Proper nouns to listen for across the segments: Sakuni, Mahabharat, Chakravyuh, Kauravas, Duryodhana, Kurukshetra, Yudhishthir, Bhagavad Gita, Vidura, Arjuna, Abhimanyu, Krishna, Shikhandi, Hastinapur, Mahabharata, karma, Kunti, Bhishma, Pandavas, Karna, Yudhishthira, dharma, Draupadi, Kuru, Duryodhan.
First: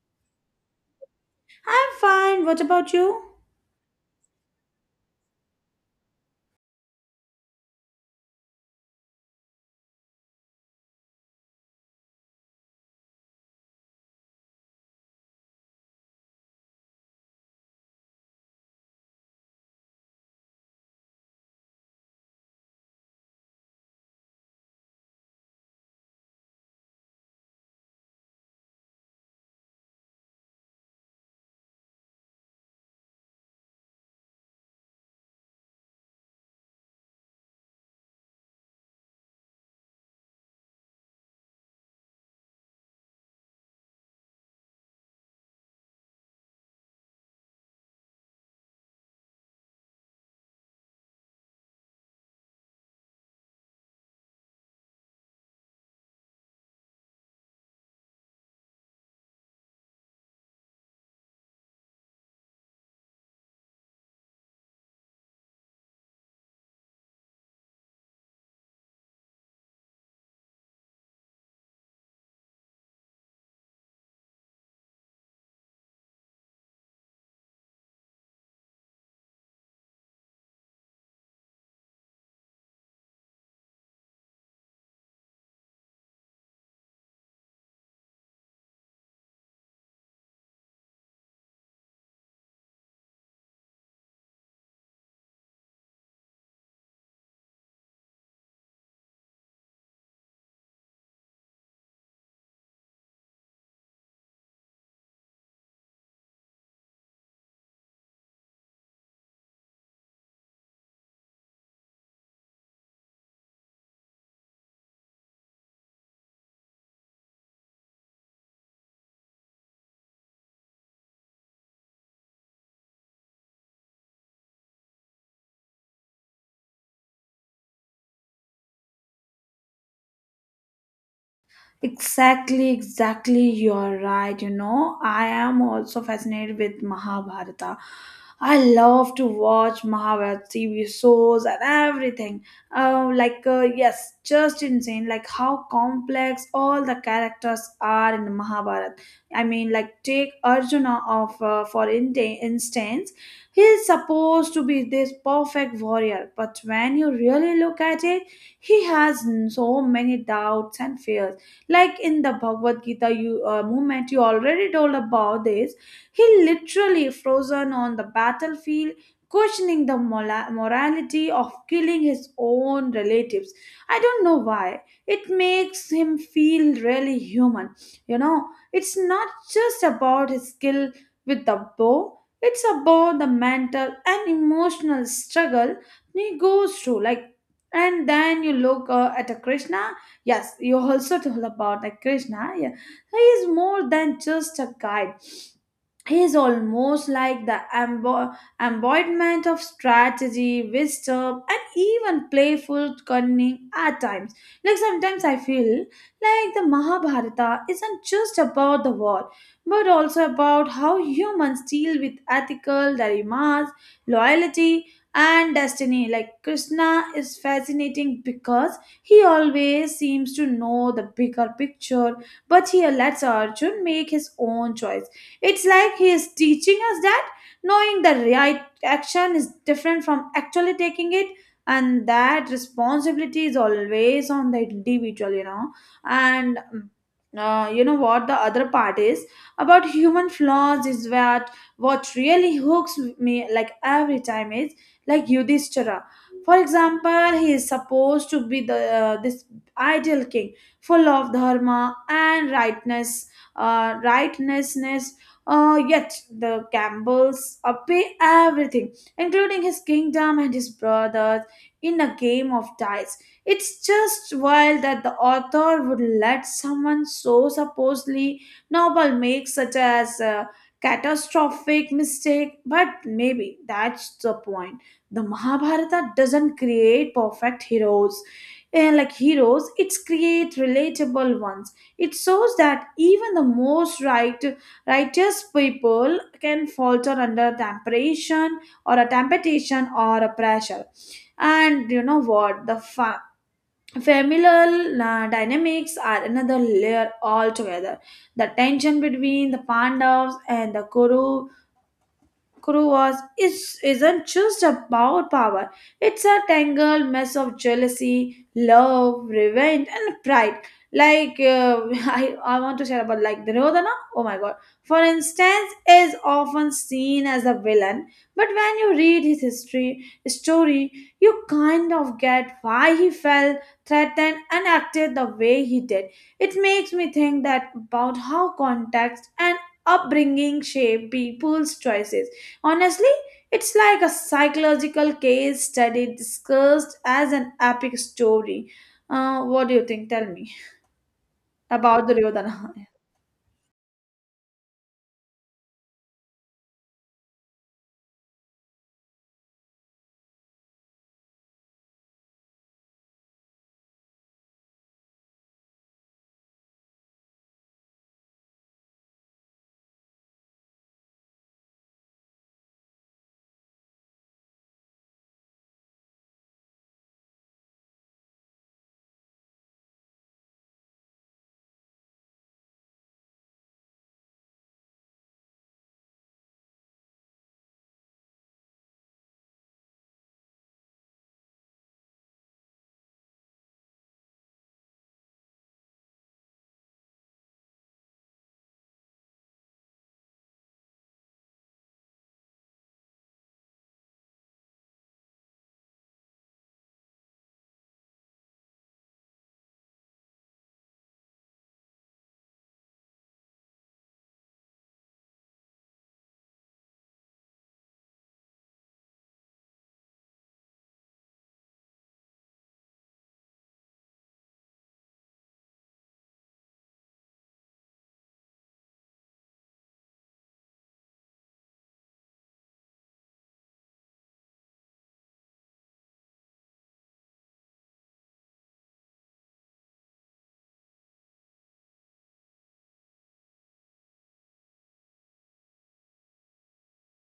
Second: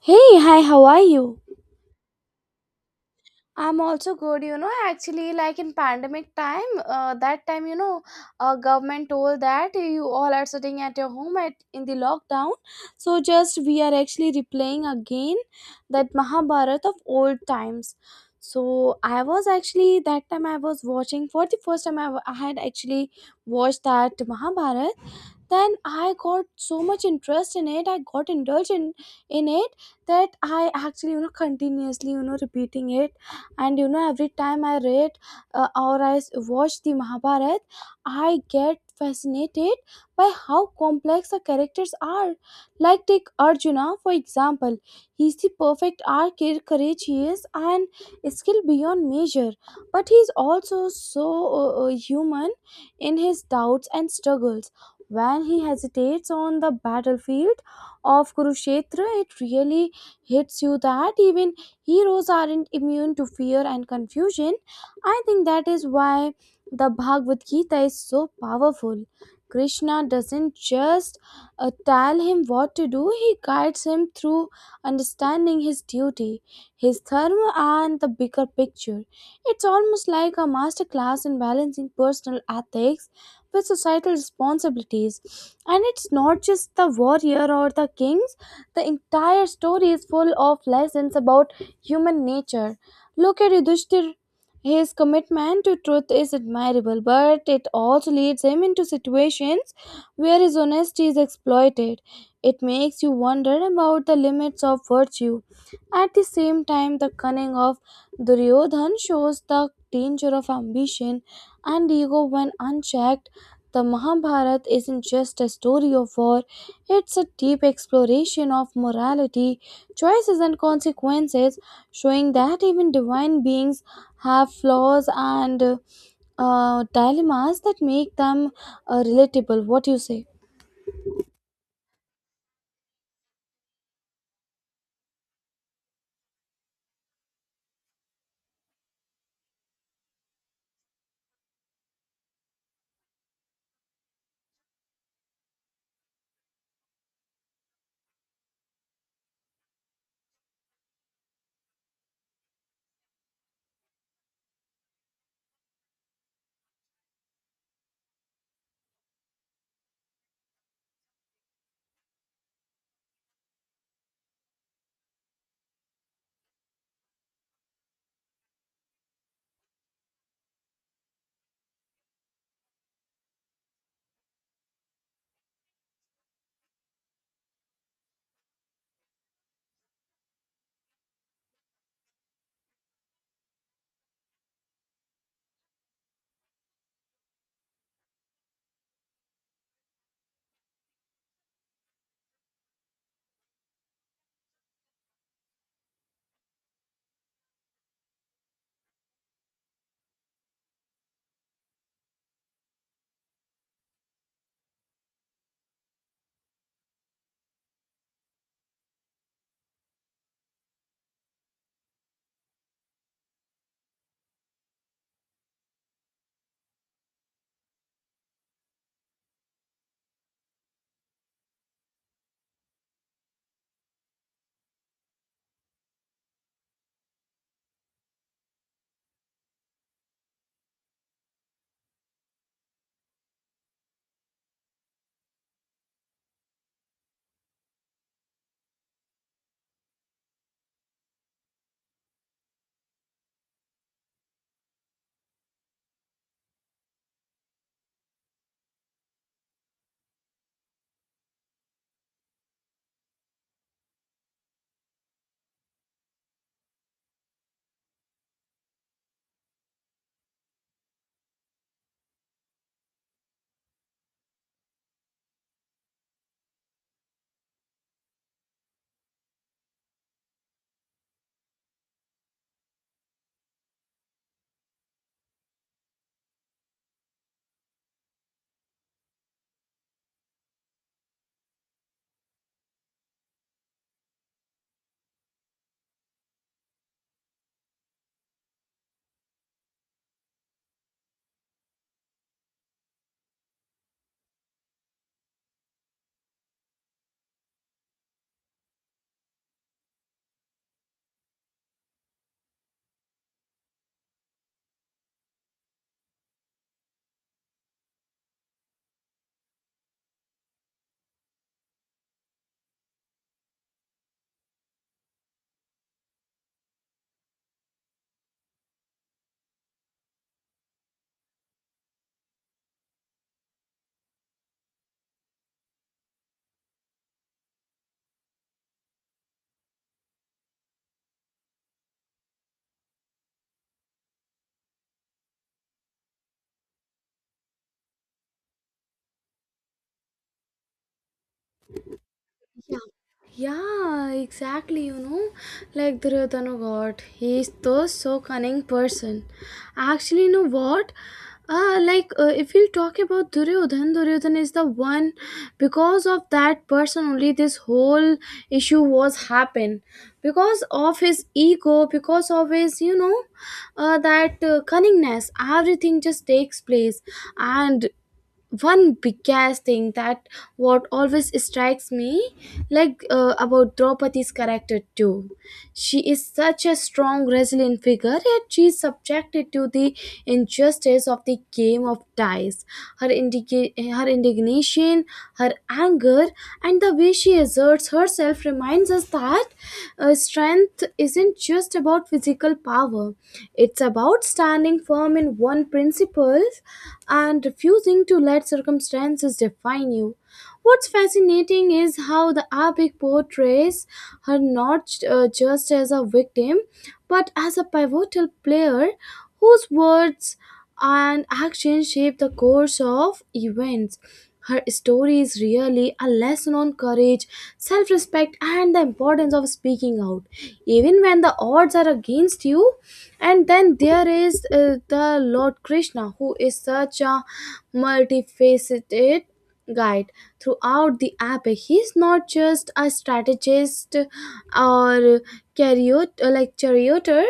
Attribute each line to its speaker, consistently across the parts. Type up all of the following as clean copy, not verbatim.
Speaker 1: Hey, hi, how are you?
Speaker 2: I'm fine. What about you?
Speaker 1: I'm also good, you know. Actually, like in pandemic time, that time, you know, government told that you all are sitting at your home at in the lockdown. So just we are actually replaying again that Mahabharat of old times. So I was actually that time I was watching for the first time I had actually watched that Mahabharat. Then I got so much interest in it. I got in it that I actually, you know, continuously, you know, repeating it, and you know every time I read or I watch the Mahabharat, I get fascinated by how complex the characters are. Like take Arjuna, for example. He's the perfect archer, courageous and skilled beyond measure, but he's also so human in his doubts and struggles. When he hesitates on the battlefield of Kurukshetra, it really hits you that even heroes aren't immune to fear and confusion. I think that is why the Bhagavad Gita is so powerful. Krishna doesn't just tell him what to do, he guides him through understanding his duty, his dharma, and the bigger picture. It's almost like a masterclass in balancing personal ethics with societal responsibilities. And it's not just the warrior or the kings, the entire story is full of lessons about human nature. Look at Yudhishthir. His commitment to truth is admirable, but it also leads him into situations where his honesty is exploited. It makes you wonder about the limits of virtue. At the same time, the cunning of Duryodhan shows the danger of ambition and ego when unchecked. The Mahabharata isn't just a story of war, it's a deep exploration of morality, choices, and consequences, showing that even divine beings have flaws and dilemmas that make them relatable. What do you say?
Speaker 2: Exactly, exactly. You're right. You know, I am also fascinated with Mahabharata. I love to watch Mahabharata TV shows and everything. Yes, just insane. Like, how complex all the characters are in Mahabharata. Take Arjuna of for in- instance. He is supposed to be this perfect warrior, but when you really look at it, he has so many doubts and fears, like in the Bhagavad Gita. You movement, you already told about this. He literally frozen on the battlefield, questioning the morality of killing his own relatives. I don't know why it makes him feel really human, you know. It's not just about his skill with the bow, it's about the mental and emotional struggle he goes through. Like and then you look at a Krishna. Yes, you also told about like Krishna. Yeah, he is more than just a guide. He is almost like the embodiment of strategy, wisdom, and even playful cunning at times. Like sometimes I feel like the Mahabharata isn't just about the war, but also about how humans deal with ethical dilemmas, loyalty, and destiny. Like Krishna is fascinating because he always seems to know the bigger picture, but he lets Arjun make his own choice. It's like he is teaching us that knowing the right action is different from actually taking it, and that responsibility is always on the individual, you know. And mm, you know what the other part is about human flaws is that what really hooks me, like every time, is like Yudhishthira. For example, he is supposed to be the this ideal king, full of dharma and rightness, rightnessness, yet the Campbells pay everything, including his kingdom and his brothers, in a game of dice. It's just wild that the author would let someone so supposedly noble make such as a catastrophic mistake, but maybe that's the point. The Mahabharata doesn't create perfect heroes. Eh, like heroes, it's create relatable ones. It shows that even the most right righteous people can falter under temptation or a pressure. And you know what? The familial dynamics are another layer altogether. The tension between the Pandavas and the Kuru is isn't just about power. It's a tangled mess of jealousy, love, revenge, and pride. Like uh, I want to share about like Duryodhana. Oh my god! For instance, is often seen as a villain, but when you read his history story, you kind of get why he felt threatened and acted the way he did. It makes me think that about how context and upbringing shape people's choices. Honestly, it's like a psychological case study discussed as an epic story. What do you think? Tell me about the Duryodhana.
Speaker 1: Yeah, exactly. You know, like Duryodhana, God, he is the so cunning person. Actually, you know what? If you talk about Duryodhan, Duryodhan is the one. Because of that person only this whole issue was happen, because of his ego, because of his, you know, that, cunningness, everything just takes place. And one biggest thing that what always strikes me, like, about Draupadi's character too, she is such a strong, resilient figure, yet she is subjected to the injustice of the game of dice. her indica- Her indignation, her anger, and the way she asserts herself reminds us that strength isn't just about physical power, it's about standing firm in one principle and refusing to let circumstances define you. What's fascinating is how the epic portrays her not, just as a victim, but as a pivotal player whose words and actions shape the course of events. Her story is really a lesson on courage, self respect, and the importance of speaking out, even when the odds are against you. And then there is, the lord Krishna, who is such a multifaceted guide. Throughout the epic, he's not just a strategist or charioteer.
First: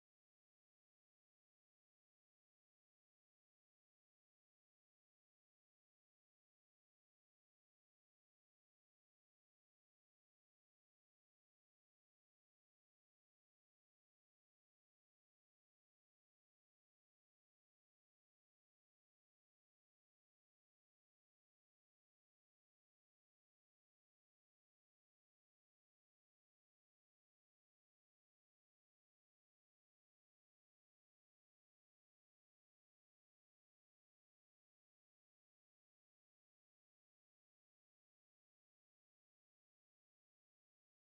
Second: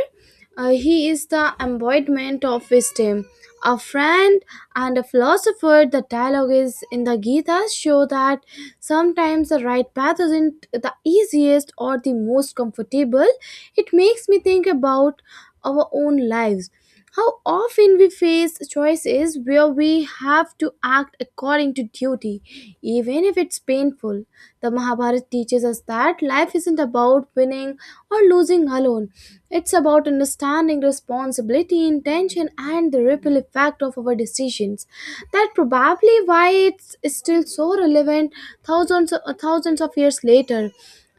Speaker 1: He is the embodiment of wisdom, a friend, and a philosopher. The dialogues in the Gita show that sometimes the right path isn't the easiest or the most comfortable. It makes me think about our own lives. How often we face choices where we have to act according to duty, even if it's painful. The Mahabharata teaches us that life isn't about winning or losing alone, it's about understanding responsibility, intention, and the ripple effect of our decisions. That probably why it's still so relevant thousands, thousands of years later.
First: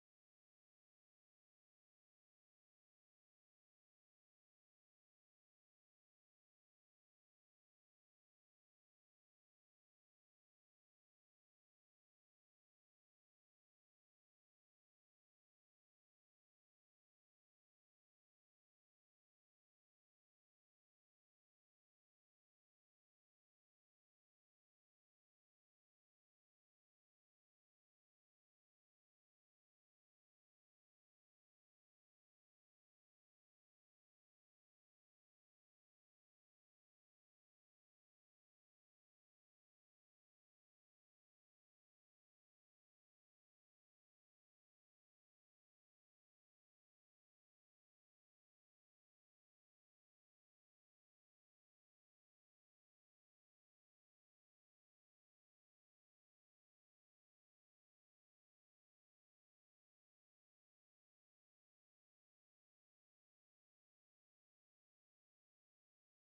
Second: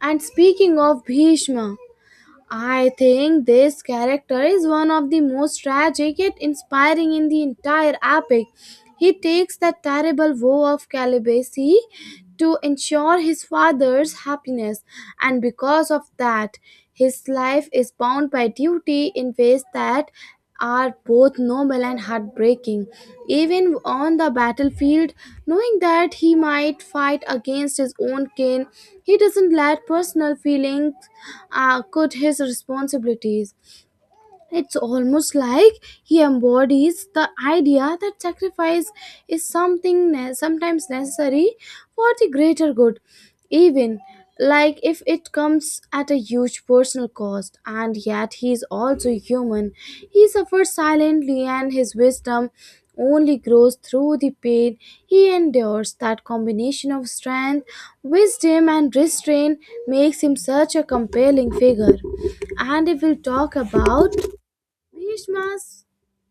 Speaker 1: And speaking of Bhishma, I think this character is one of the most tragic yet inspiring in the entire epic. He takes the terrible vow of celibacy to ensure his father's happiness, and because of that, his life is bound by duty in ways that are both noble and heartbreaking. Even on the battlefield, knowing that he might fight against his own kin, he doesn't let personal feelings cut his responsibilities. It's almost like he embodies the idea that sacrifice is something sometimes necessary for the greater good, even like if it comes at a huge personal cost. And yet, he is also human. He suffers silently, and his wisdom only grows through the pain he endures. That combination of strength, wisdom, and restraint makes him such a compelling figure. And if we'll talk about Bhishma's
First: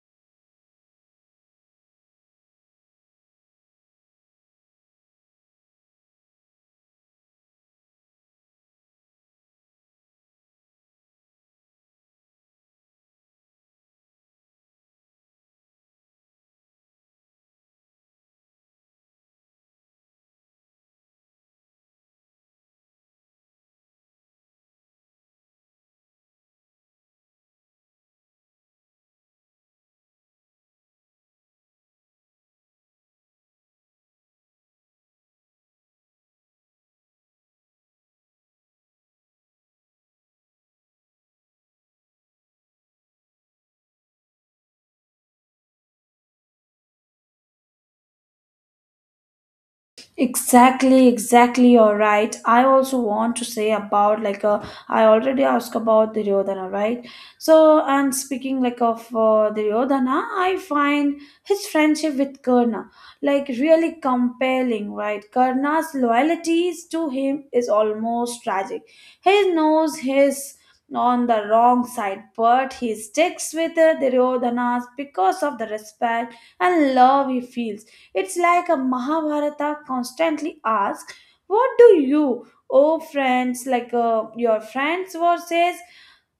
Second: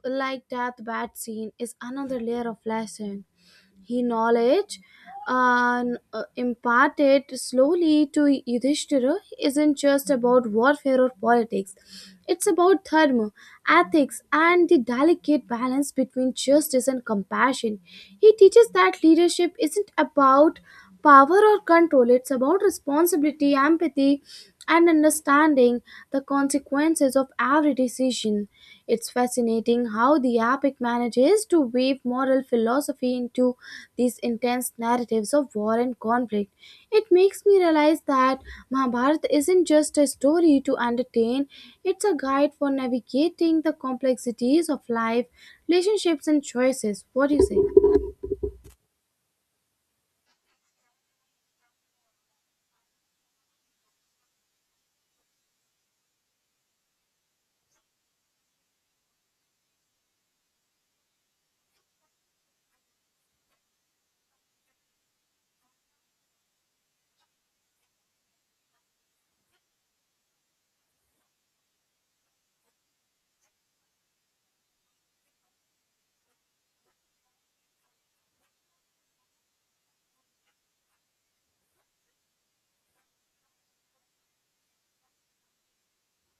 Speaker 1: like death bat scene, is another layer of lesson. He knowledge uh, imparted slowly to Yudhishthira isn't just about warfare or politics. It's about dharma, ethics, and the delicate balance between justice and compassion. He teaches that leadership isn't about power or control, it's about responsibility, empathy, and understanding the consequences of every decision. It's fascinating how the epic manages to weave moral philosophy into these intense narratives of war and conflict. It makes me realize that Mahabharata isn't just a story to entertain, it's a guide for navigating the complexities of life, relationships, and choices. What do you say?
Speaker 2: Exactly, exactly. You're right. I also want to say about I already asked about Duryodhana, right? So, and speaking like of Duryodhana, I find his friendship with Karna like really compelling, right? Karna's loyalties to him is almost tragic. He knows his on the wrong side, but he sticks with Duryodhana because of the respect and love he feels. It's like a Mahabharata constantly asks, what do you, oh friends, like your friends versus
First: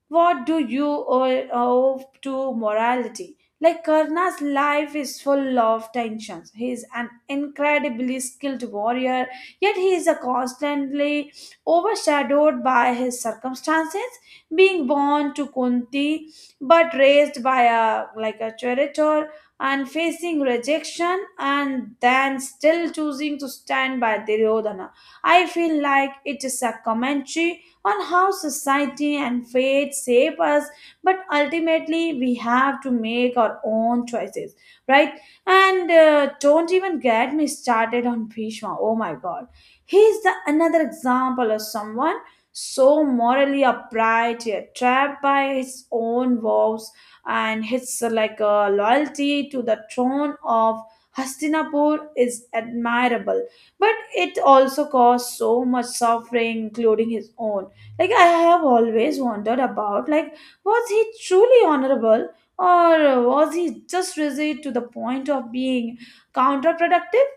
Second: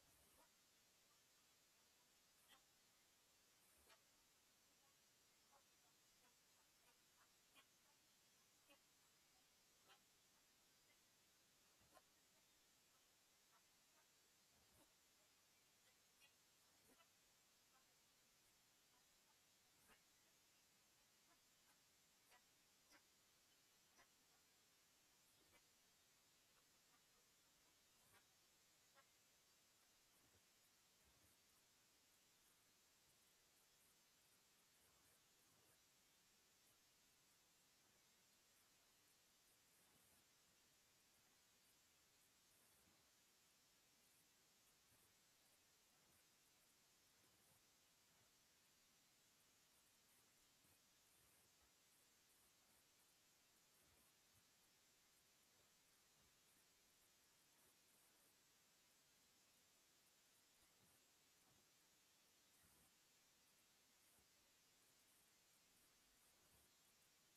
Speaker 2: what do you owe to morality? Like Karna's life is full of tensions. He is an incredibly skilled warrior, yet he is a constantly overshadowed by his circumstances. Being born to Kunti, but raised by a like a traitor, and facing rejection, and then still choosing to stand by Duryodhana. I feel like it is a commentary on how society and fate shape us, but ultimately we have to make our own choices, right? And don't even get me started on Bhishma. Oh my God, he's the another example of someone so morally upright, yet trapped by his own vows, and his loyalty to the throne of Hastinapur is admirable, but it also caused so much suffering, including his own. Like I have always wondered about like, was he truly honorable, or was he just rigid to the point of being counterproductive?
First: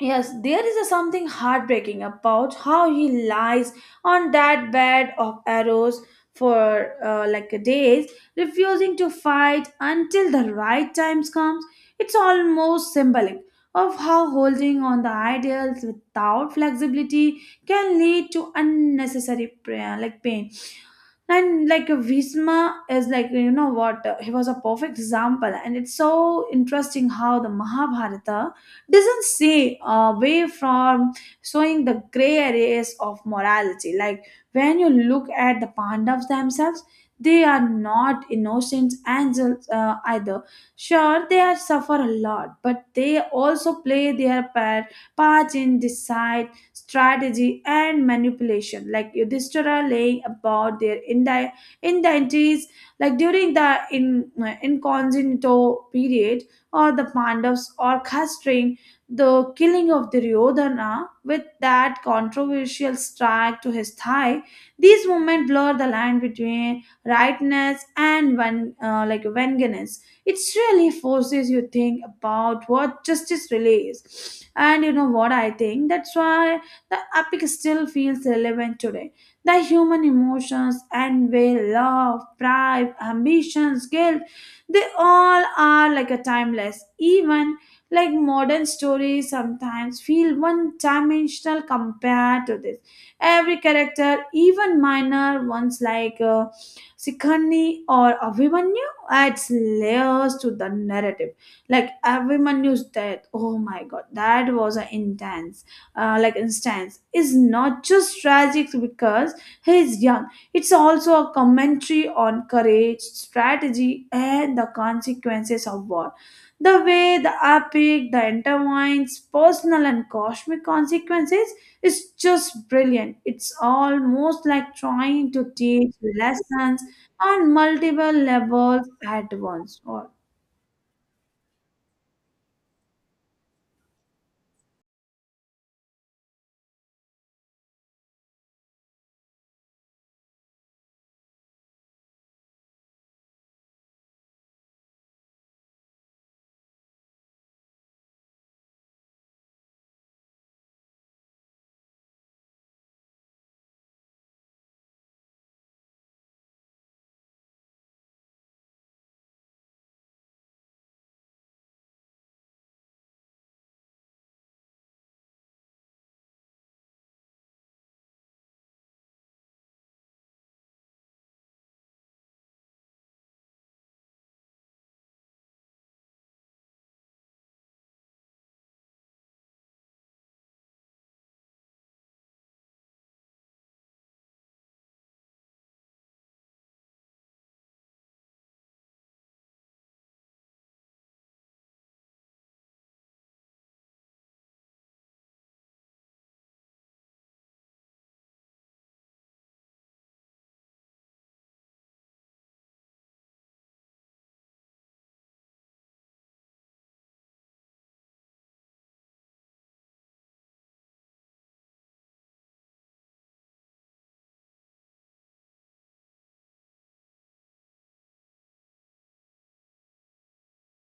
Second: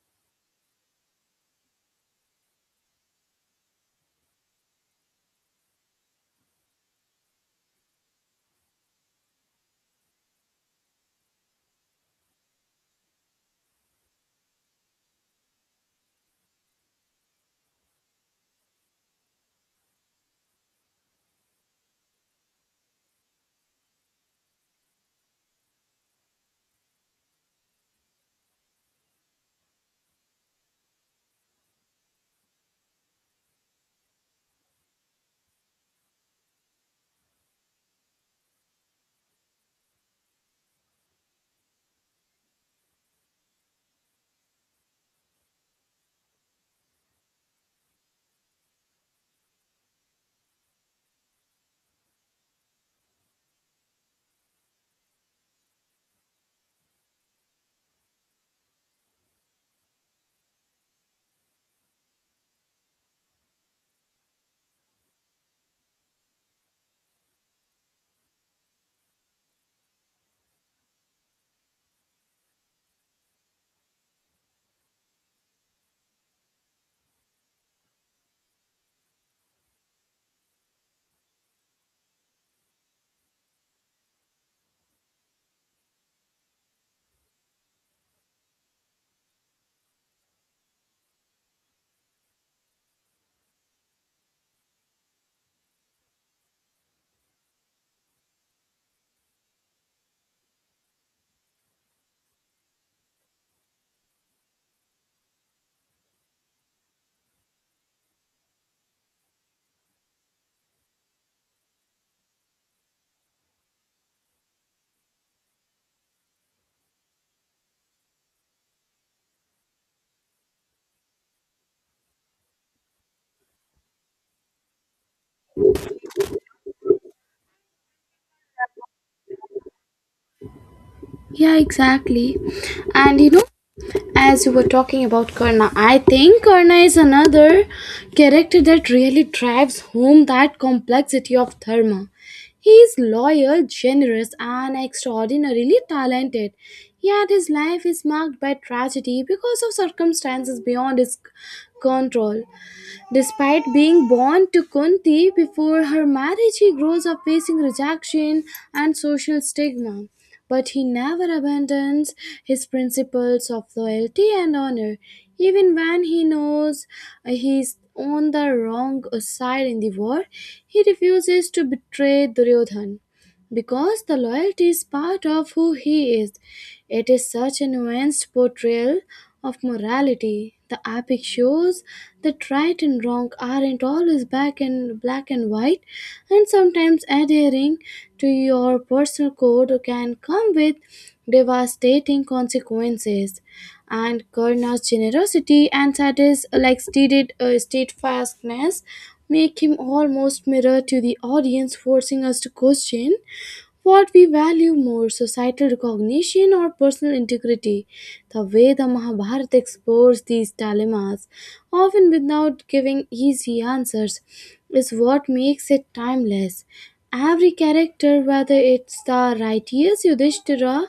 Speaker 2: Yes, there is a something heartbreaking about how he lies on that bed of arrows for like days, refusing to fight until the right time comes. It's almost symbolic of how holding on the ideals without flexibility can lead to unnecessary like pain. And like Visma is like, you know what, he was a perfect example. And it's so interesting how the Mahabharata doesn't say away from showing the gray areas of morality. Like when you look at the Pandavas themselves, they are not innocent angels, either. Sure they are suffer a lot, but they also play their part in decide strategy, and manipulation. Like Yudhishthira laying about their indentities, like during the incognito period, or the Pandavas orchestrating the killing of Duryodhana with that controversial strike to his thigh. These movements blur the line between rightness and like vengeance. It really forces you think about what justice really is. And you know what, I think that's why the epic still feels relevant today. The human emotions, envy, love, pride, ambitions, guilt, they all are like a timeless. Even like modern stories sometimes feel one dimensional compared to this. Every character, even minor ones like Sikhani or Abhimanyu, adds layers to the narrative. Like Abhimanyu's death, oh my god, that was a intense like instance, is not just tragic because he is young. It's also a commentary on courage, strategy, and the consequences of war. The way the epic the intertwines personal and cosmic consequences is just brilliant. It's almost like trying to teach lessons on multiple levels at once, or
Speaker 1: Yeah, exactly. And you know, as you were talking about Karna, I think Karna is another character that really drives home that complexity of Dharma. He is loyal, generous, and extraordinarily talented. Yet his life is marked by tragedy because of circumstances beyond his control. Despite being born to Kunti before her marriage, he grows up facing rejection and social stigma. But he never abandons his principles of loyalty and honor, even when he knows he's on the wrong side in the war. He refuses to betray Duryodhan, because the loyalty is part of who he is. It is such a nuanced portrayal of morality. The epic shows that right and wrong aren't always black and white, and sometimes adhering to your personal code can come with devastating consequences. And Karna's generosity and sadness, like stated steadfastness, make him almost mirror to the audience, forcing us to question what we value more, societal recognition or personal integrity? The way the Mahabharata explores these dilemmas, often without giving easy answers, is what makes it timeless. Every character, whether it's the righteous Yudhishthira,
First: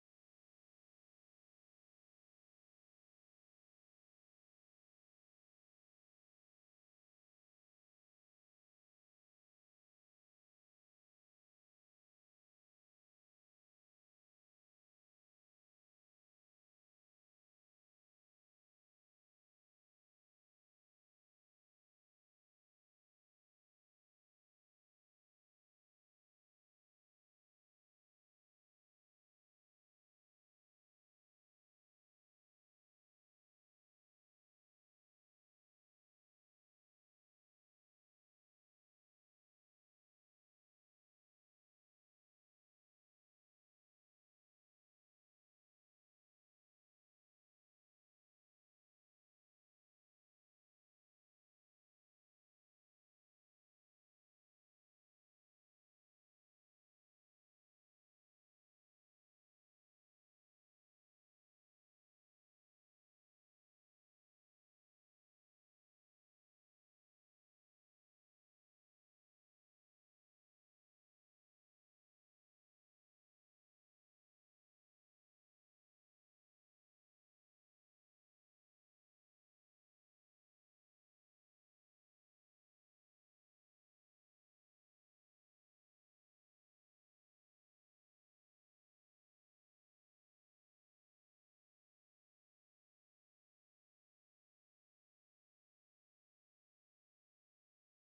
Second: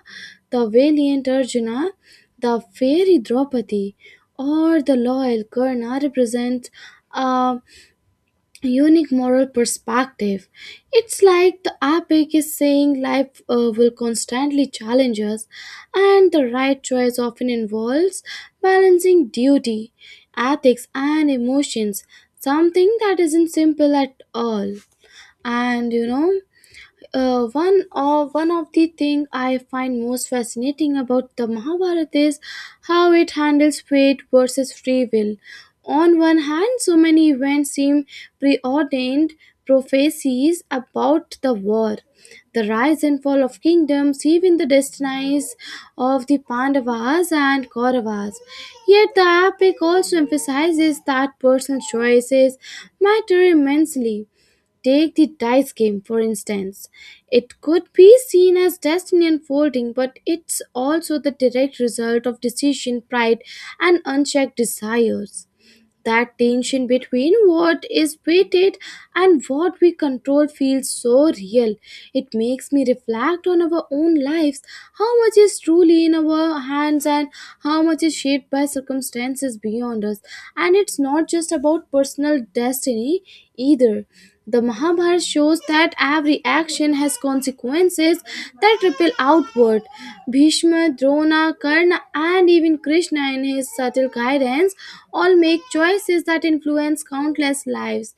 Speaker 1: the valiant Arjuna, the fairy Draupadi, or the loyal Karna, represents a unique moral perspective. It's like the epic is saying life will constantly challenge us, and the right choice often involves balancing duty, ethics, and emotions, something that isn't simple at all. And you know, one of the thing I find most fascinating about the Mahabharata is how it handles fate versus free will. On one hand, so many events seem preordained, prophecies about the war, the rise and fall of kingdoms, even the destinies of the Pandavas and Kauravas. Yet the epic also emphasizes that personal choices matter immensely. Take the dice game, for instance. It could be seen as destiny unfolding, but it's also the direct result of decision, pride, and unchecked desires. That tension between what is weighted and what we control feels so real. It makes me reflect on our own lives, how much is truly in our hands and how much is shaped by circumstances beyond us. And it's not just about personal destiny either, the Mahabharata shows that every action has consequences that ripple outward. Bhishma, Drona, Karna, and even Krishna, in his subtle guidance, all make choices that influence countless lives.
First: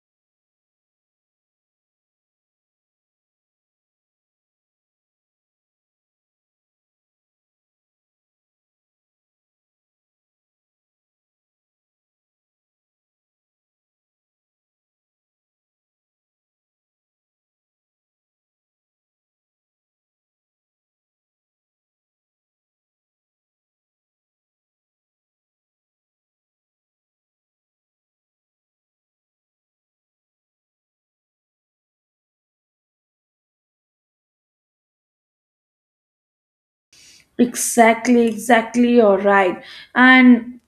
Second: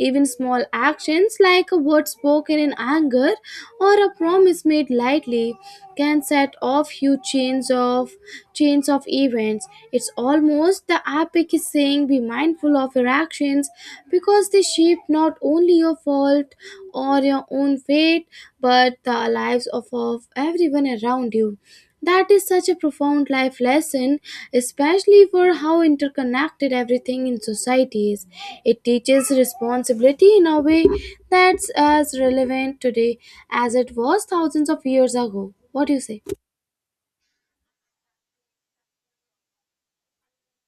Speaker 1: Even small actions like a word spoken in anger or a promise made lightly can set off huge chains of events. It's almost the epic is saying be mindful of your actions because they shape not only your fault or your own fate, but the lives of everyone around you. That is such a profound life lesson, especially for how interconnected everything in society is. It teaches responsibility in a way that's as relevant today as it was thousands of years ago. What do you say?
Speaker 2: exactly, exactly, you're right. And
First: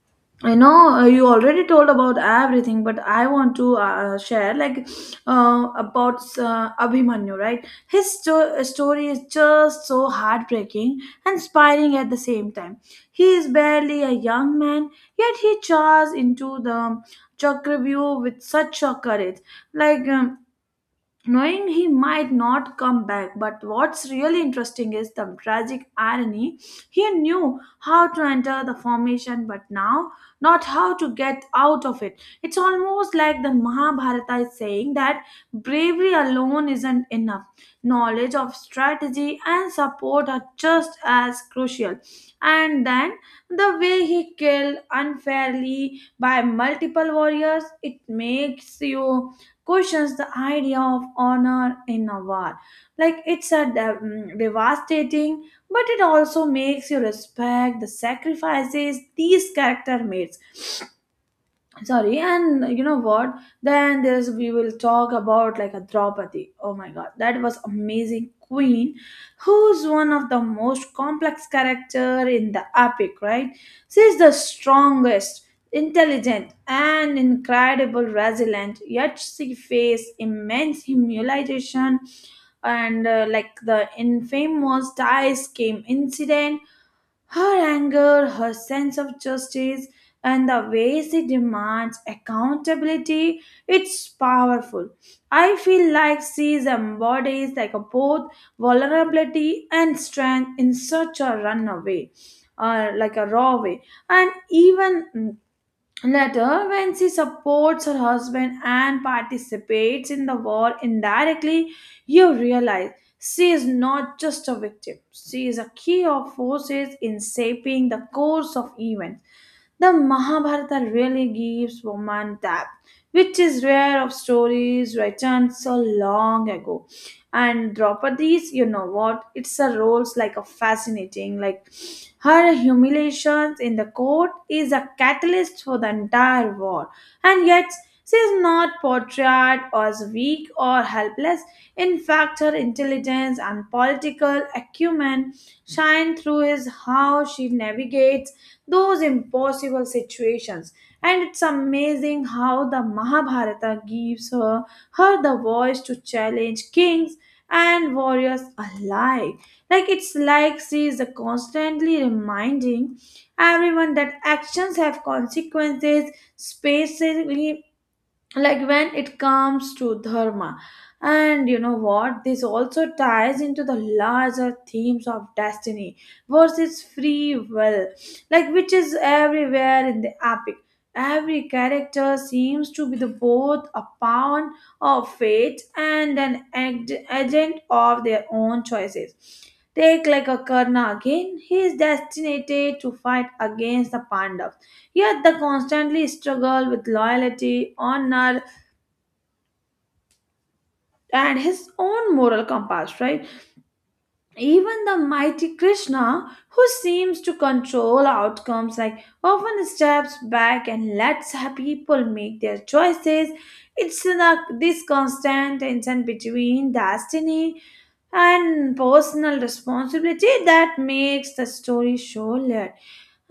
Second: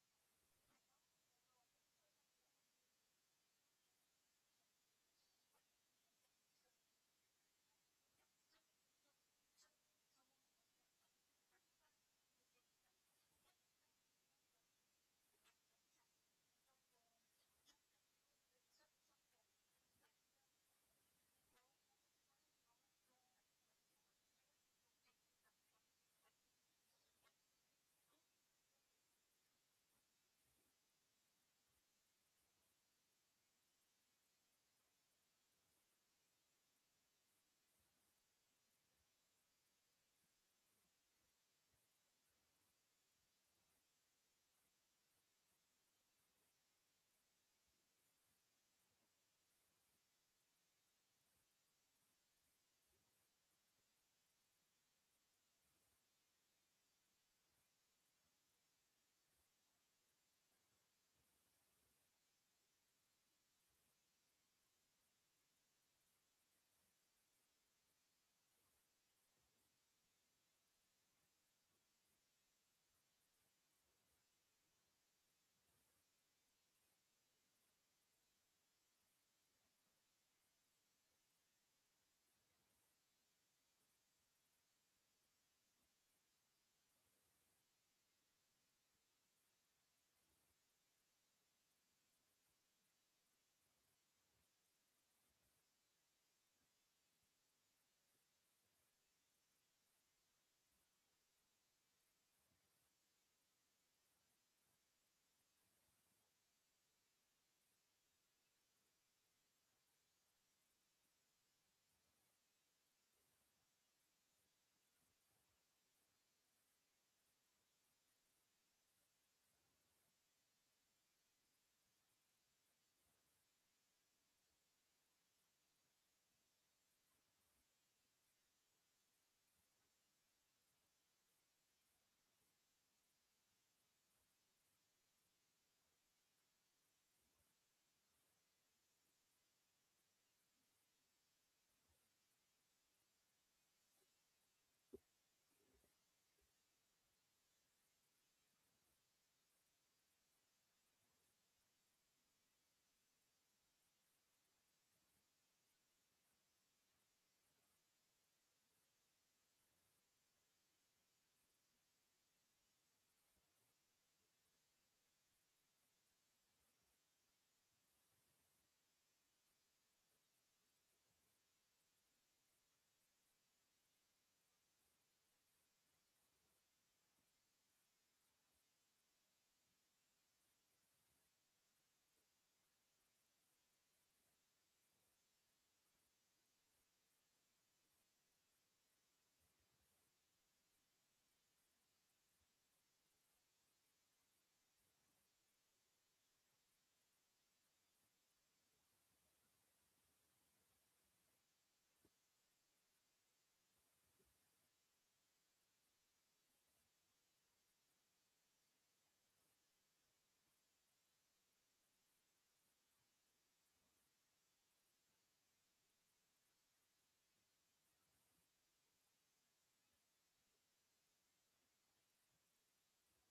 Speaker 2: I know you already told about everything, but I want to share like about Abhimanyu, right? His story is just so heartbreaking and inspiring at the same time. He is barely a young man, yet he charges into the Chakravyuh with such a courage. Like knowing he might not come back. But what's really interesting is the tragic irony. He knew how to enter the formation, but now not how to get out of it. It's almost like the Mahabharata is saying that bravery alone isn't enough. Knowledge of strategy and support are just as crucial. And then the way he killed unfairly by multiple warriors, it makes you questions the idea of honor in a war. Like it's a devastating, but it also makes you respect the sacrifices these character made. Sorry, and you know what, then there's, we will talk about like a Draupadi, oh my god, that was amazing queen, who's one of the most complex character in the epic, right? She's the strongest, intelligent and incredible resilient, yet she faced immense humiliation and like the infamous dice game incident. Her anger, her sense of justice, and the way she demands accountability, it's powerful. I feel like she embodies like a both vulnerability and strength in such a runaway, like a raw way. And even later, when she supports her husband and participates in the war indirectly, you realize she is not just a victim, she is a key of forces in shaping the course of events. The Mahabharata really gives woman depth, which is rare of stories written so long ago. And Draupadi's, you know what, it's a roles like a fascinating, like her humiliations in the court is a catalyst for the entire war, and yet she is not portrayed as weak or helpless. In fact, her intelligence and political acumen shine through is how she navigates those impossible situations. And it's amazing how the Mahabharata gives her, her the voice to challenge kings and warriors alike. Like it's like she is constantly reminding everyone that actions have consequences, especially like when it comes to dharma. And you know what, this also ties into the larger themes of destiny versus free will, like which is everywhere in the epic. Every character seems to be the both a pawn of fate and an agent of their own choices. Take like a Karna again, he is destined to fight against the Pandavas. Yet they constantly struggle with loyalty, honor, and his own moral compass, right? Even the mighty Krishna, who seems to control outcomes, like often steps back and lets people make their choices. It's this constant tension between destiny and personal responsibility that makes the story so layered.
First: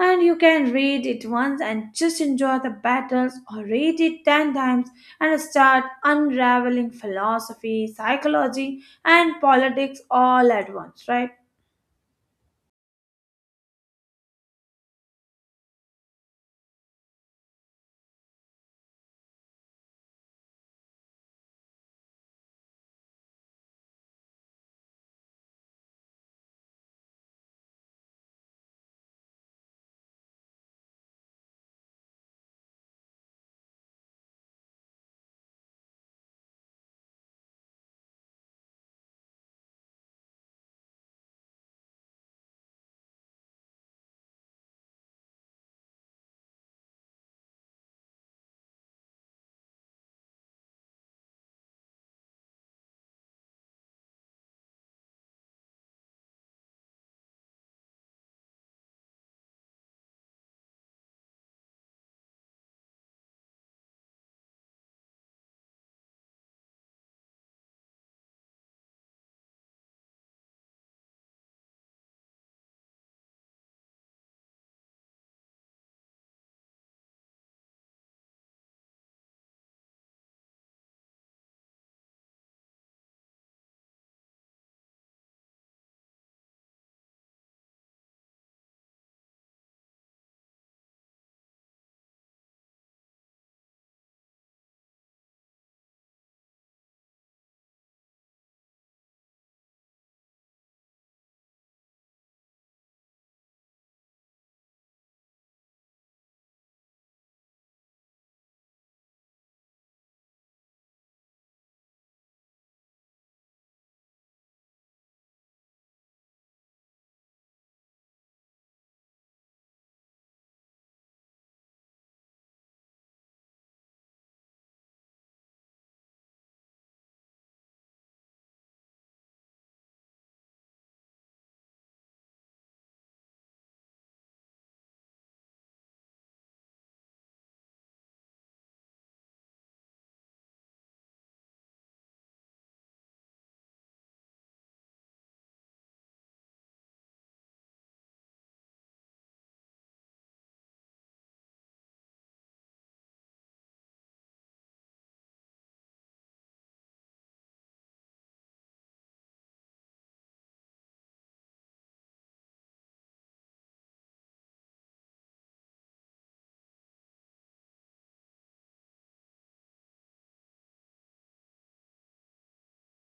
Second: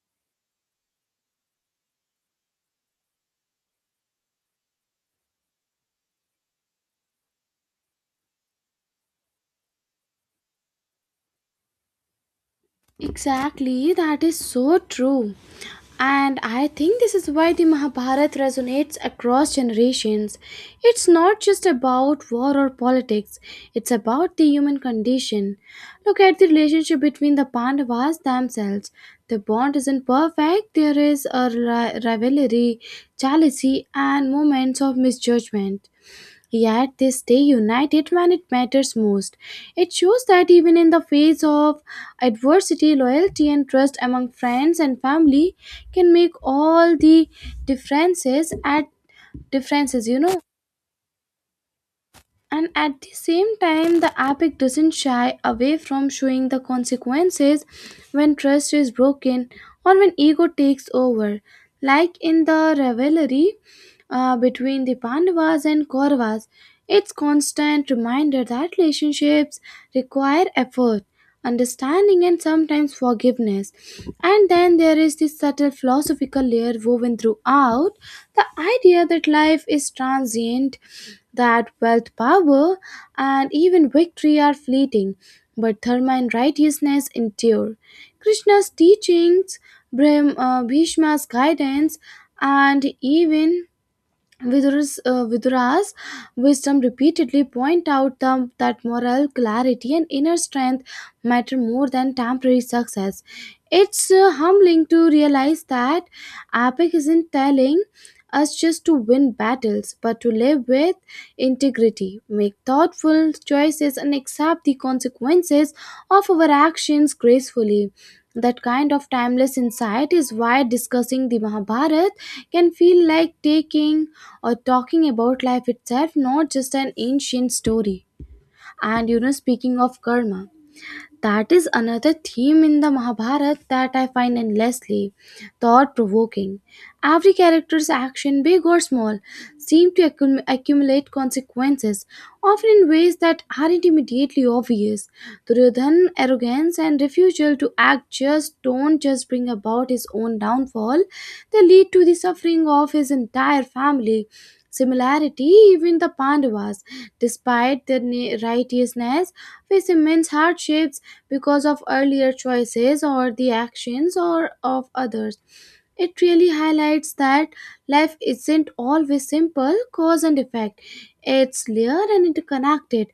Speaker 2: And you can read it once and just enjoy the battles, or read it 10 times and start unraveling philosophy, psychology, and politics all at once, right?
Speaker 1: Exactly, that is so true. And I think this is why the Mahabharata resonates across generations. It's not just about war or politics, it's about the human condition. Look at the relationship between the Pandavas themselves. The bond isn't perfect, there is a rivalry, jealousy, and moments of misjudgment. Yet they stay united when it matters most. It shows that even in the face of adversity, loyalty and trust among friends and family can make all the differences at differences, you know. And at the same time, the epic doesn't shy away from showing the consequences when trust is broken or when ego takes over. Like in the revelry, between the Pandavas and Kauravas. It's constant reminder that relationships require effort, understanding, and sometimes forgiveness. And then there is this subtle philosophical layer woven throughout, the idea that life is transient, that wealth, power, and even victory are fleeting, but dharma and righteousness endure. Krishna's teachings, Bhishma's guidance, and even Vidura's wisdom repeatedly point out that moral clarity and inner strength matter more than temporary success. It's humbling to realize that epic isn't telling us just to win battles, but to live with integrity, make thoughtful choices, and accept the consequences of our actions gracefully. That kind of timeless insight is why discussing the Mahabharata can feel like taking or talking about life itself, not just an ancient story. And you know, speaking of karma, that is another theme in the Mahabharata that I find endlessly thought provoking. Every character's action, big or small, seem to accumulate consequences, often in ways that aren't immediately obvious. Duryodhan's arrogance and refusal to act just don't just bring about his own downfall, they lead to the suffering of his entire family. Similarity, even the Pandavas, despite their righteousness, face immense hardships because of earlier choices or the actions or of others. It really highlights that life isn't always simple cause and effect. It's layered and interconnected,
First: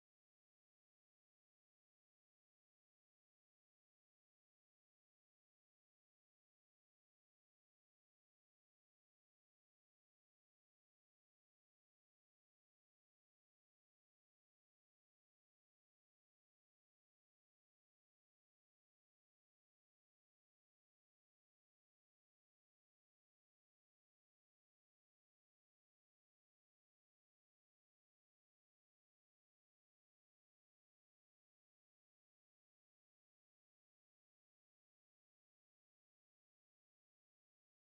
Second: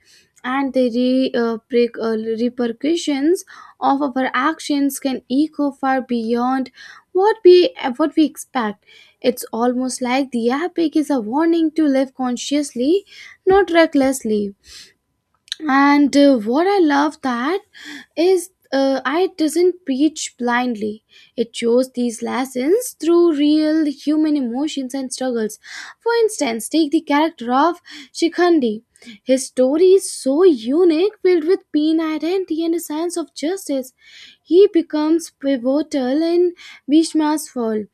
Speaker 1: and the repercussions of our actions can echo far beyond what we expect. It's almost like the epic is a warning to live consciously, not recklessly. And What I love that is I doesn't preach blindly. It shows these lessons through real human emotions and struggles. For instance, take the character of Shikhandi. His story is so unique, filled with pain, identity, and a sense of justice. He becomes pivotal in Bhishma's fall.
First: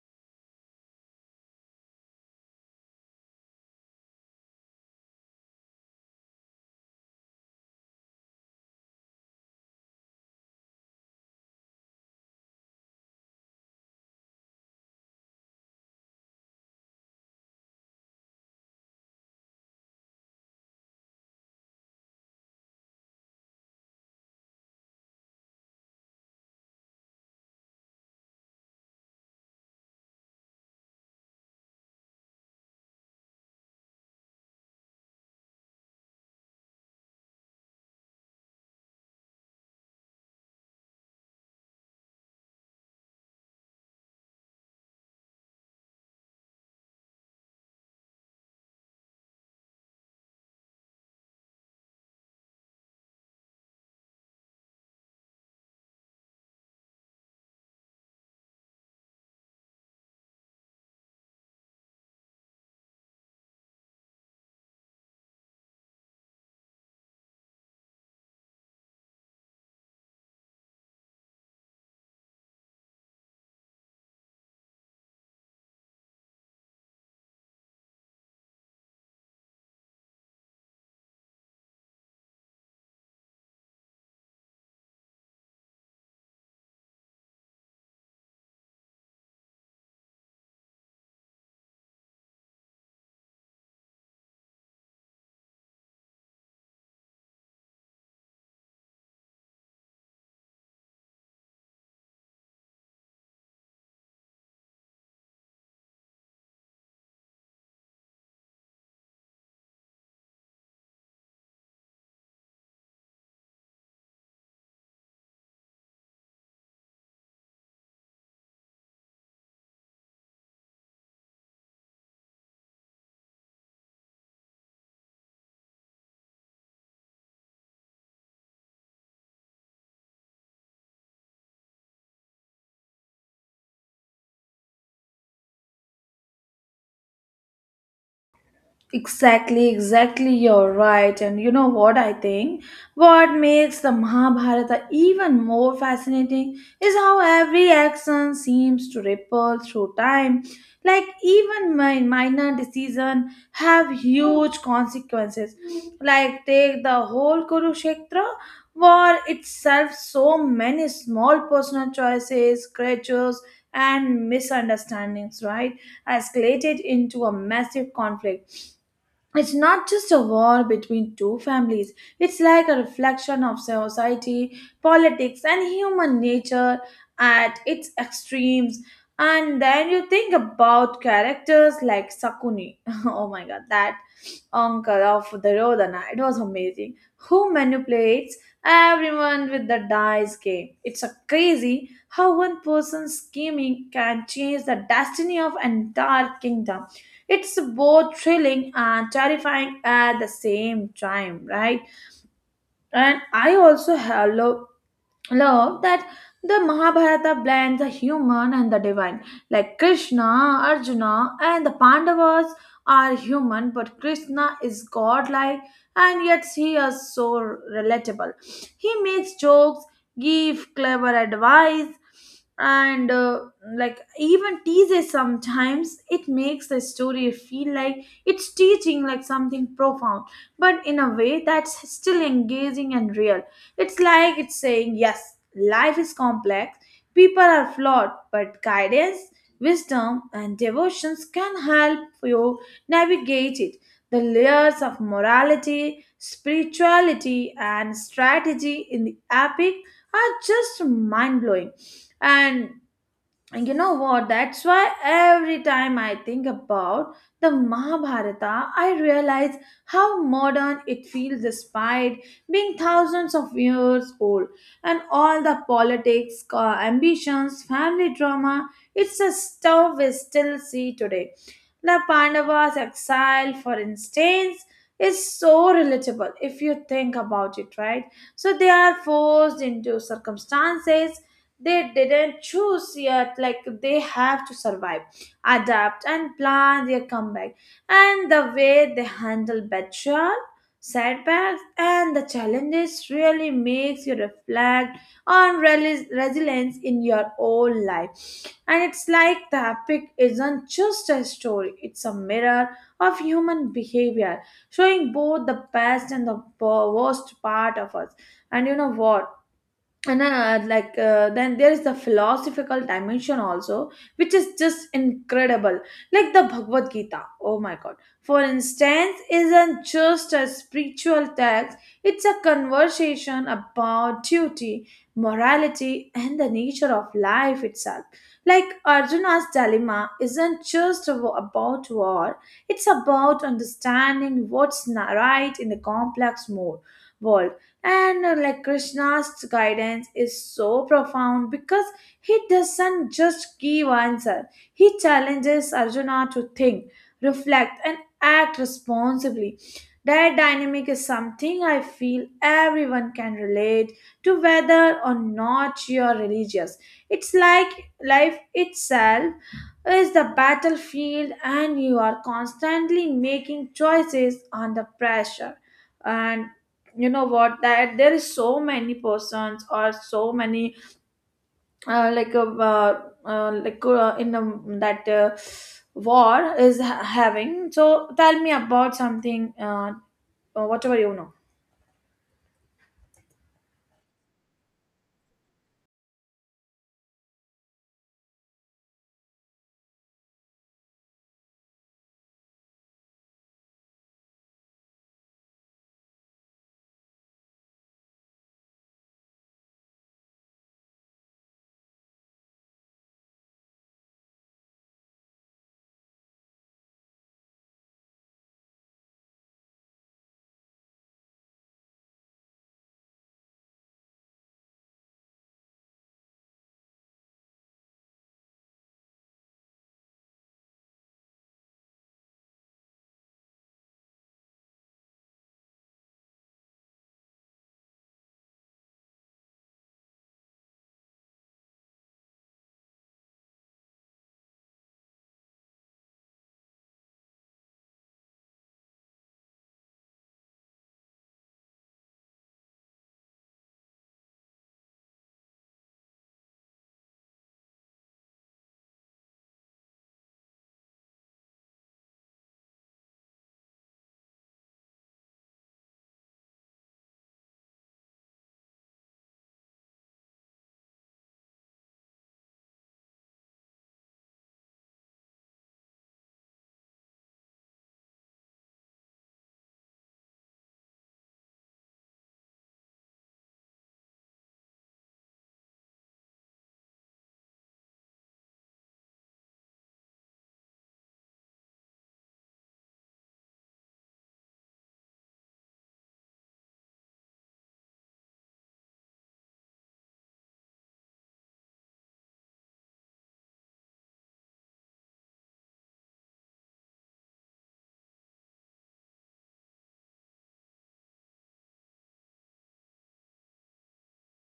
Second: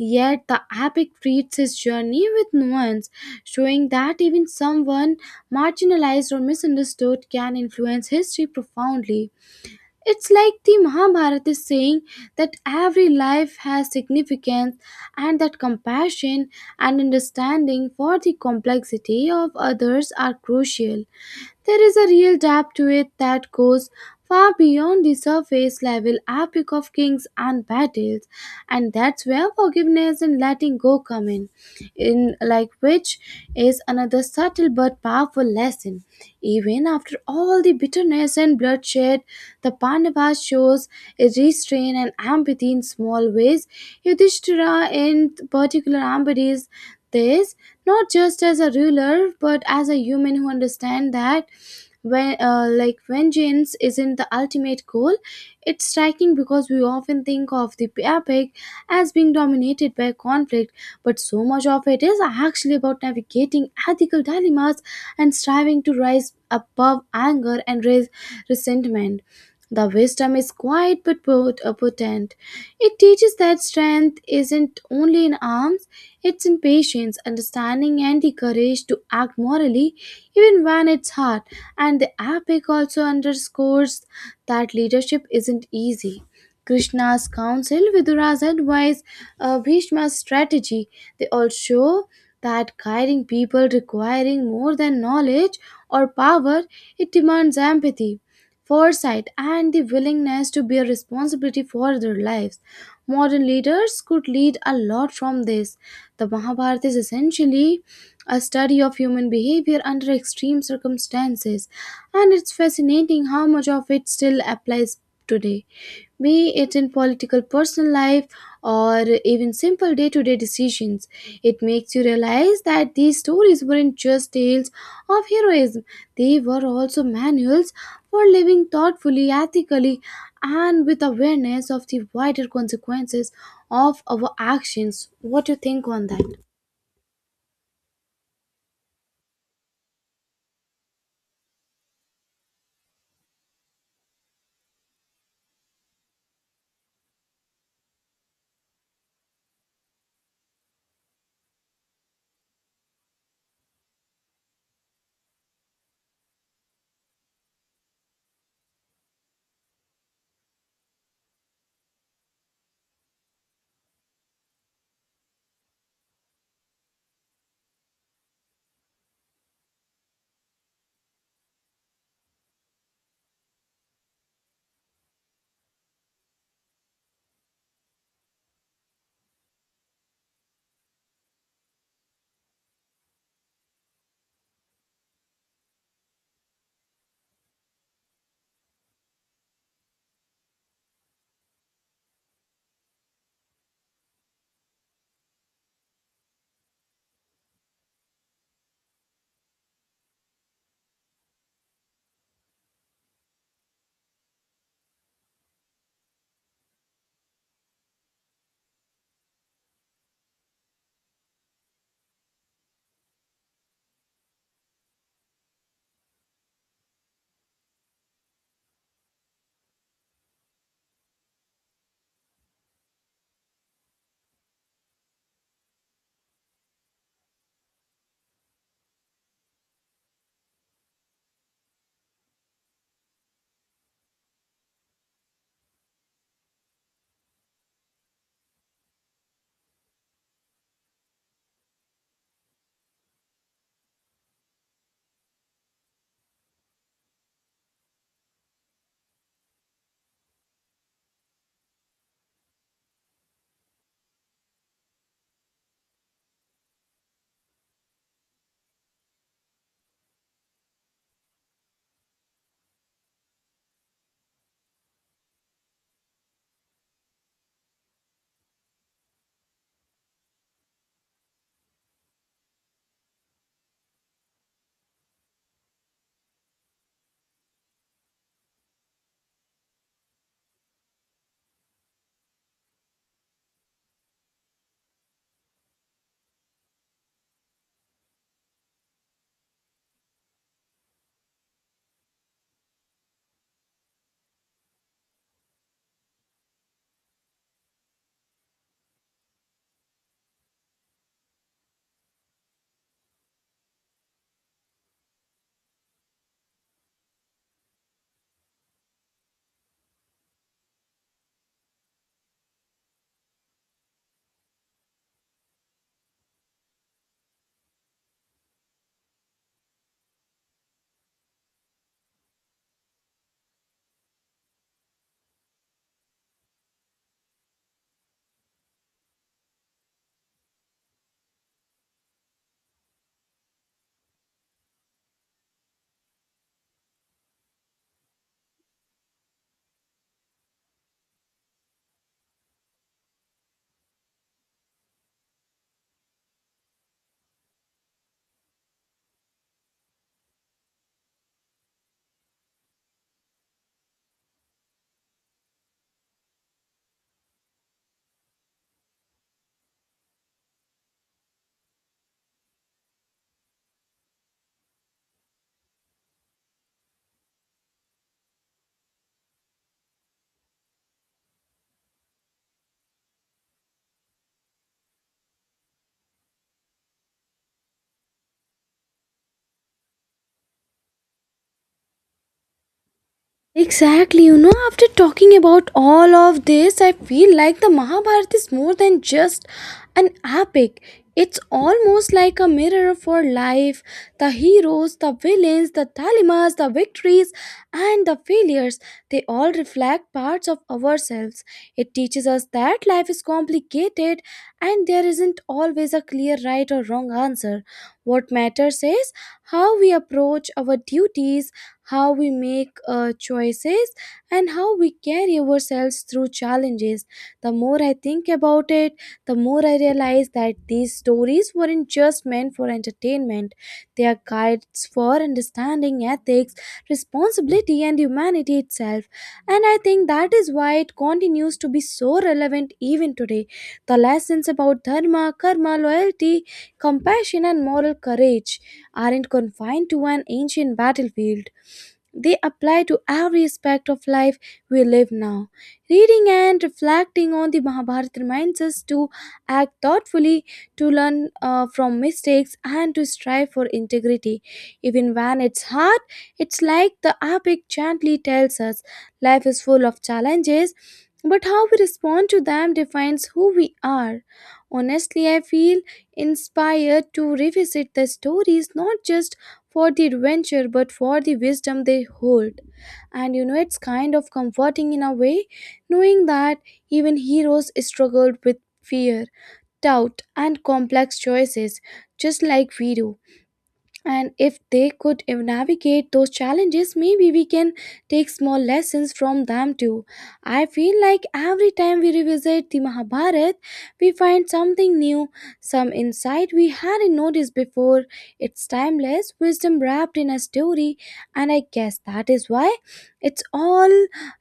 Speaker 1: Yet the epic treats his journey with nuance, showing that even someone marginalized or misunderstood can influence history profoundly. It's like the Mahabharata is saying that every life has significance and that compassion and understanding for the complexity of others are crucial. There is a real depth to it that goes far beyond the surface level epic of kings and battles, and that's where forgiveness and letting go come in, which is another subtle but powerful lesson. Even after all the bitterness and bloodshed, the Pandavas shows a restraint and empathy in small ways. Yudhishthira in particular embodies this, not just as a ruler but as a human who understands that when like vengeance isn't the ultimate goal. It's striking because we often think of the epic as being dominated by conflict, but so much of it is actually about navigating ethical dilemmas and striving to rise above anger and raise resentment. The wisdom is quiet but potent. It teaches that strength isn't only in arms, it's in patience, understanding, and the courage to act morally even when it's hard. And the epic also underscores that leadership isn't easy. Krishna's counsel, Vidura's advice, Bhishma's strategy, they all show that guiding people requiring more than knowledge or power. It demands empathy, foresight, and the willingness to bear responsibility for their lives. Modern leaders could lead a lot from this. The Mahabharata is essentially a study of human behavior under extreme circumstances, and it's fascinating how much of it still applies today, be it in political, personal life, or even simple day to day decisions. It makes you realize that these stories weren't just tales of heroism, they were also manuals for living thoughtfully, ethically, and with awareness of the wider consequences of our actions. What do you think on that?
Speaker 2: Exactly, exactly, you're right. And you know what I think? What makes the Mahabharata even more fascinating is how every action seems to ripple through time. Like even my minor decision have huge consequences. Like take the whole Kurukshetra war itself, so many small personal choices, creatures, and misunderstandings, right? Escalated into a massive conflict, it's not just a war between two families, it's like a reflection of society, politics and human nature at its extremes. And then you think about characters like Sakuni oh my god, that uncle of Duryodhana, it was amazing, who manipulates everyone with the dice game. It's a crazy how one person's scheming can change the destiny of entire kingdom. It's both thrilling and terrifying at the same time, right? And I also hello love that the Mahabharata blends the human and the divine. Like Krishna, Arjuna, and the Pandavas are human, but Krishna is godlike and yet he is so relatable. He makes jokes, gives clever advice, and like even teases sometimes. It makes the story feel like it's teaching like something profound, but in a way that's still engaging and real. It's like it's saying, yes, life is complex, people are flawed, but guidance, wisdom, and devotions can help you navigate it. The layers of morality, spirituality, and strategy in the epic are just mind blowing. And and you know what? That's why every time I think about the Mahabharata, I realize how modern it feels despite being thousands of years old. And all the politics, ambitions, family drama, it's a stuff we still see today. The Pandavas' exile, for instance, is so relatable if you think about it, right? So they are forced into circumstances they didn't choose, yet like they have to survive, adapt and plan their comeback. And the way they handle betrayal, setbacks and the challenges really makes you reflect on resilience in your own life. And it's like the epic isn't just a story, it's a mirror of human behavior, showing both the best and the worst part of us. And you know what, and then there is the philosophical dimension also, which is just incredible. Like the Bhagavad Gita, oh my god, for instance isn't just a spiritual text, it's a conversation about duty, morality and the nature of life itself. Like Arjuna's dilemma isn't just about war, it's about understanding what's right in the complex mode world. And like Krishna's guidance is so profound because he doesn't just give answer, he challenges Arjuna to think, reflect and act responsibly. That dynamic is something I feel everyone can relate to, whether or not you are religious. It's like life itself is the battlefield and you are constantly making choices under pressure. And you know what, that there is so many persons or so many uh, like uh, like in that war is having. So tell me about something, whatever you know.
Speaker 1: Exactly, you know, after talking about all of this, I feel like the Mahabharata is more than just an epic. It's almost like a mirror of our life. The heroes, the villains, the dilemmas, the victories, and the failures. They all reflect parts of ourselves. It teaches us that life is complicated and there isn't always a clear right or wrong answer. What matters is how we approach our duties, how we make choices, and how we carry ourselves through challenges. The more I think about it, the more I realize that these stories weren't just meant for entertainment. They are guides for understanding ethics, responsibility, and humanity itself. And I think that is why it continues to be so relevant even today. The lessons about dharma, karma, loyalty, compassion, and moral courage aren't confined to an ancient battlefield. They apply to every aspect of life we live now. Reading and reflecting on the Mahabharata reminds us to act thoughtfully, to learn from mistakes, and to strive for integrity. Even when it's hard, it's like the epic gently tells us life is full of challenges, but how we respond to them defines who we are. Honestly, I feel inspired to revisit the stories not just for the adventure but for the wisdom they hold. And you know, it's kind of comforting in a way knowing that even heroes struggled with fear, doubt, and complex choices just like we do. And if they could navigate those challenges, maybe we can take small lessons from them too. I feel like every time we revisit the Mahabharata, we find something new, some insight we hadn't noticed before. It's timeless wisdom wrapped in a story, and I guess that is why it's all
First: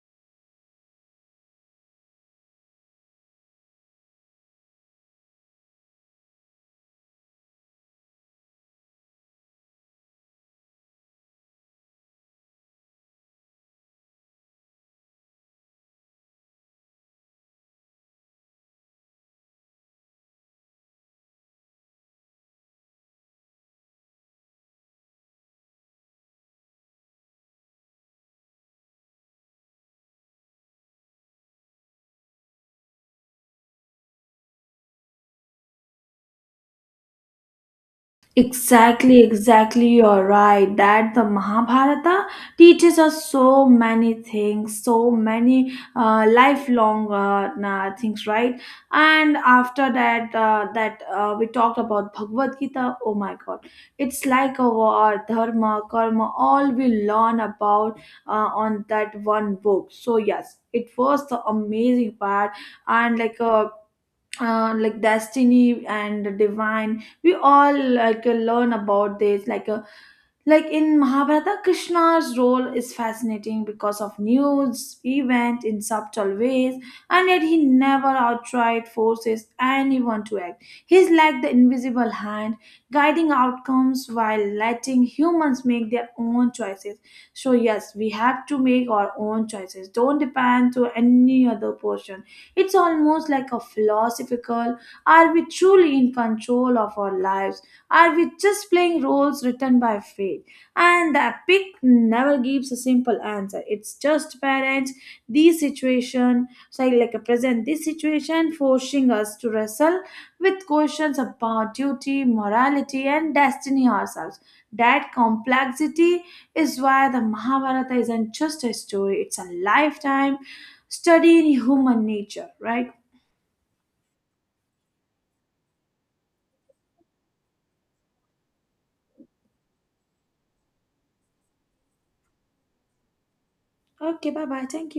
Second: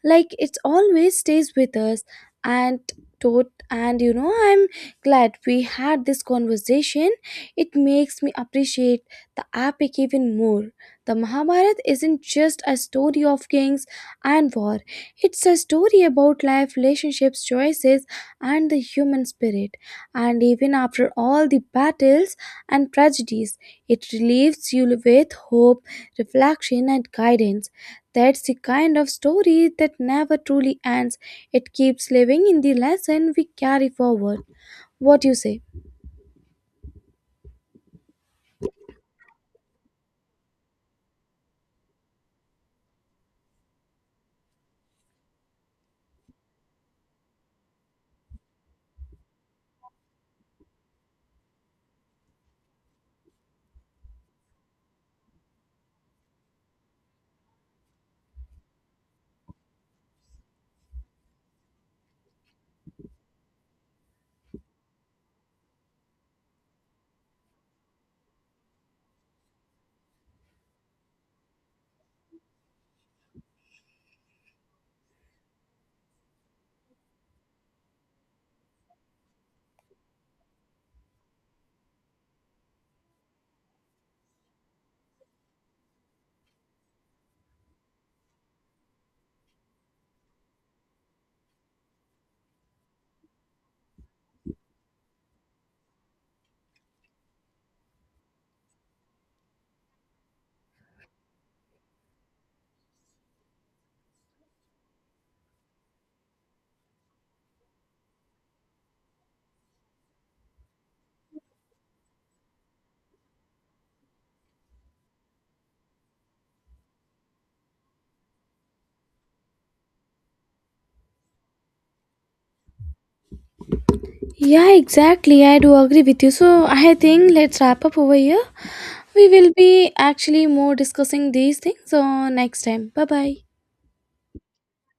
Speaker 1: like it's always stays with us. And and you know, I'm glad we had this conversation. It makes me appreciate the app became even more. The Mahabharata isn't just a story of kings and war, it's a story about life, relationships, choices, and the human spirit. And even after all the battles and tragedies, it leaves you with hope, reflection, and guidance. That's the kind of story that never truly ends. It keeps living in the lesson we carry forward. What do you say?
Speaker 2: Exactly, exactly, you're right. That the Mahabharata teaches us so many things, so many lifelong things, right? And after that, we talked about Bhagavad Gita. Oh my God, it's like our dharma, karma, all we learn about on that one book. So yes, it was the amazing part, and like destiny and divine we all learn about this like in Mahabharata, Krishna's role is fascinating because of news event in subtle ways, and yet he never outright forces anyone to act. He's like the invisible hand guiding outcomes while letting humans make their own choices. So yes, we have to make our own choices, don't depend to any other person. It's almost like a philosophical, are we truly in control of our lives? Are we just playing roles written by fate? And the epic never gives a simple answer. It's just parents, these situation, so like a present this situation forcing us to wrestle with questions about duty, morality, and destiny ourselves. That complexity is why the Mahabharata isn't just a story, it's a lifetime studying human nature, right?
Speaker 1: Yeah, exactly. I do agree with you. So I think let's wrap up over here. We will be actually more discussing these things on next time. Bye bye.
Speaker 2: Okay, bye bye. Thank you.